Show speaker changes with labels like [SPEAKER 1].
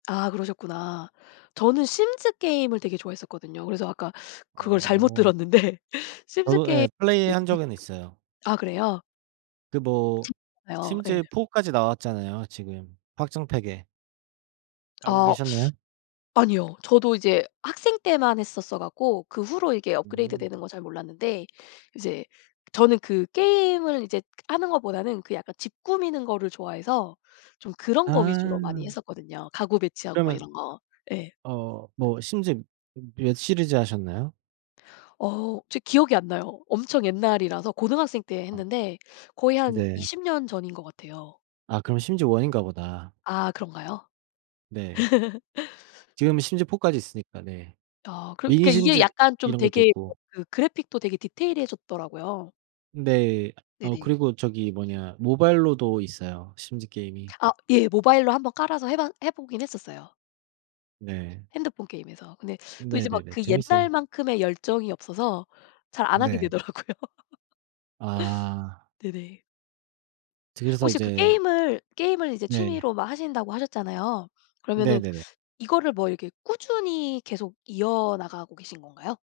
[SPEAKER 1] 아 그러셨구나. 저는 심즈 게임을 되게 좋아했었거든요. 그래서 아까 그걸 잘못
[SPEAKER 2] 어.
[SPEAKER 1] 들었는데. 심즈
[SPEAKER 2] 저도
[SPEAKER 1] 게임
[SPEAKER 2] 예 플레이한 적은
[SPEAKER 1] [unintelligible]
[SPEAKER 2] 있어요.
[SPEAKER 1] 아 그래요?
[SPEAKER 2] 그 뭐
[SPEAKER 1] 재밌잖아요.
[SPEAKER 2] 심즈에
[SPEAKER 1] 예.
[SPEAKER 2] 4까지 나왔잖아요 지금 확장팩에. 알고
[SPEAKER 1] 아.
[SPEAKER 2] 계셨나요?
[SPEAKER 1] 아니요. 저도 이제 학생 때만 했었어 갖고 그 후로 이게
[SPEAKER 2] 음.
[SPEAKER 1] 업그레이드되는 거 잘 몰랐는데 이제 저는 그 게임을 이제 그 하는 것보다는 그 약간 집 꾸미는 거를 좋아해서 좀 그런 거 위주로 많이
[SPEAKER 2] 아.
[SPEAKER 1] 했었거든요. 가구 배치하고 막
[SPEAKER 2] 그러면
[SPEAKER 1] 이런 거. 예.
[SPEAKER 2] 어 뭐 심즈 몇 시리즈 하셨나요?
[SPEAKER 1] 어 저 기억이 안 나요. 엄청 옛날이라서 고등학생 때
[SPEAKER 2] 아.
[SPEAKER 1] 했는데 거의 한
[SPEAKER 2] 네.
[SPEAKER 1] 20 년 전인 것 같아요.
[SPEAKER 2] 아 그럼 심즈 1인가 보다.
[SPEAKER 1] 아 그런가요?
[SPEAKER 2] 네. 지금은 심즈 4까지 있으니까. 네.
[SPEAKER 1] 아 그럼
[SPEAKER 2] 미니
[SPEAKER 1] 그러니까 이게
[SPEAKER 2] 심즈
[SPEAKER 1] 약간 좀
[SPEAKER 2] 이런 것도
[SPEAKER 1] 되게 어
[SPEAKER 2] 있고.
[SPEAKER 1] 그 그래픽도 되게 디테일해졌더라고요.
[SPEAKER 2] 네. 아
[SPEAKER 1] 네네.
[SPEAKER 2] 그리고 저기 뭐냐 모바일로도 있어요 심즈 게임이.
[SPEAKER 1] 아 예. 모바일로 한번 깔아서 해 봐 해 보긴 했었어요.
[SPEAKER 2] 네.
[SPEAKER 1] 핸드폰 게임에서. 근데 또 이제 막
[SPEAKER 2] 네네네.
[SPEAKER 1] 그
[SPEAKER 2] 재밌어요.
[SPEAKER 1] 옛날만큼의 열정이 없어서 잘 안 하게
[SPEAKER 2] 네.
[SPEAKER 1] 되더라고요.
[SPEAKER 2] 아.
[SPEAKER 1] 네네.
[SPEAKER 2] 그래서
[SPEAKER 1] 혹시 그
[SPEAKER 2] 이제
[SPEAKER 1] 게임을 게임을 이제
[SPEAKER 2] 네.
[SPEAKER 1] 취미로 막 하신다고 하셨잖아요. 그러면은
[SPEAKER 2] 네네네.
[SPEAKER 1] 이거를 뭐 이렇게 꾸준히 계속 이어나가고 계신 건가요?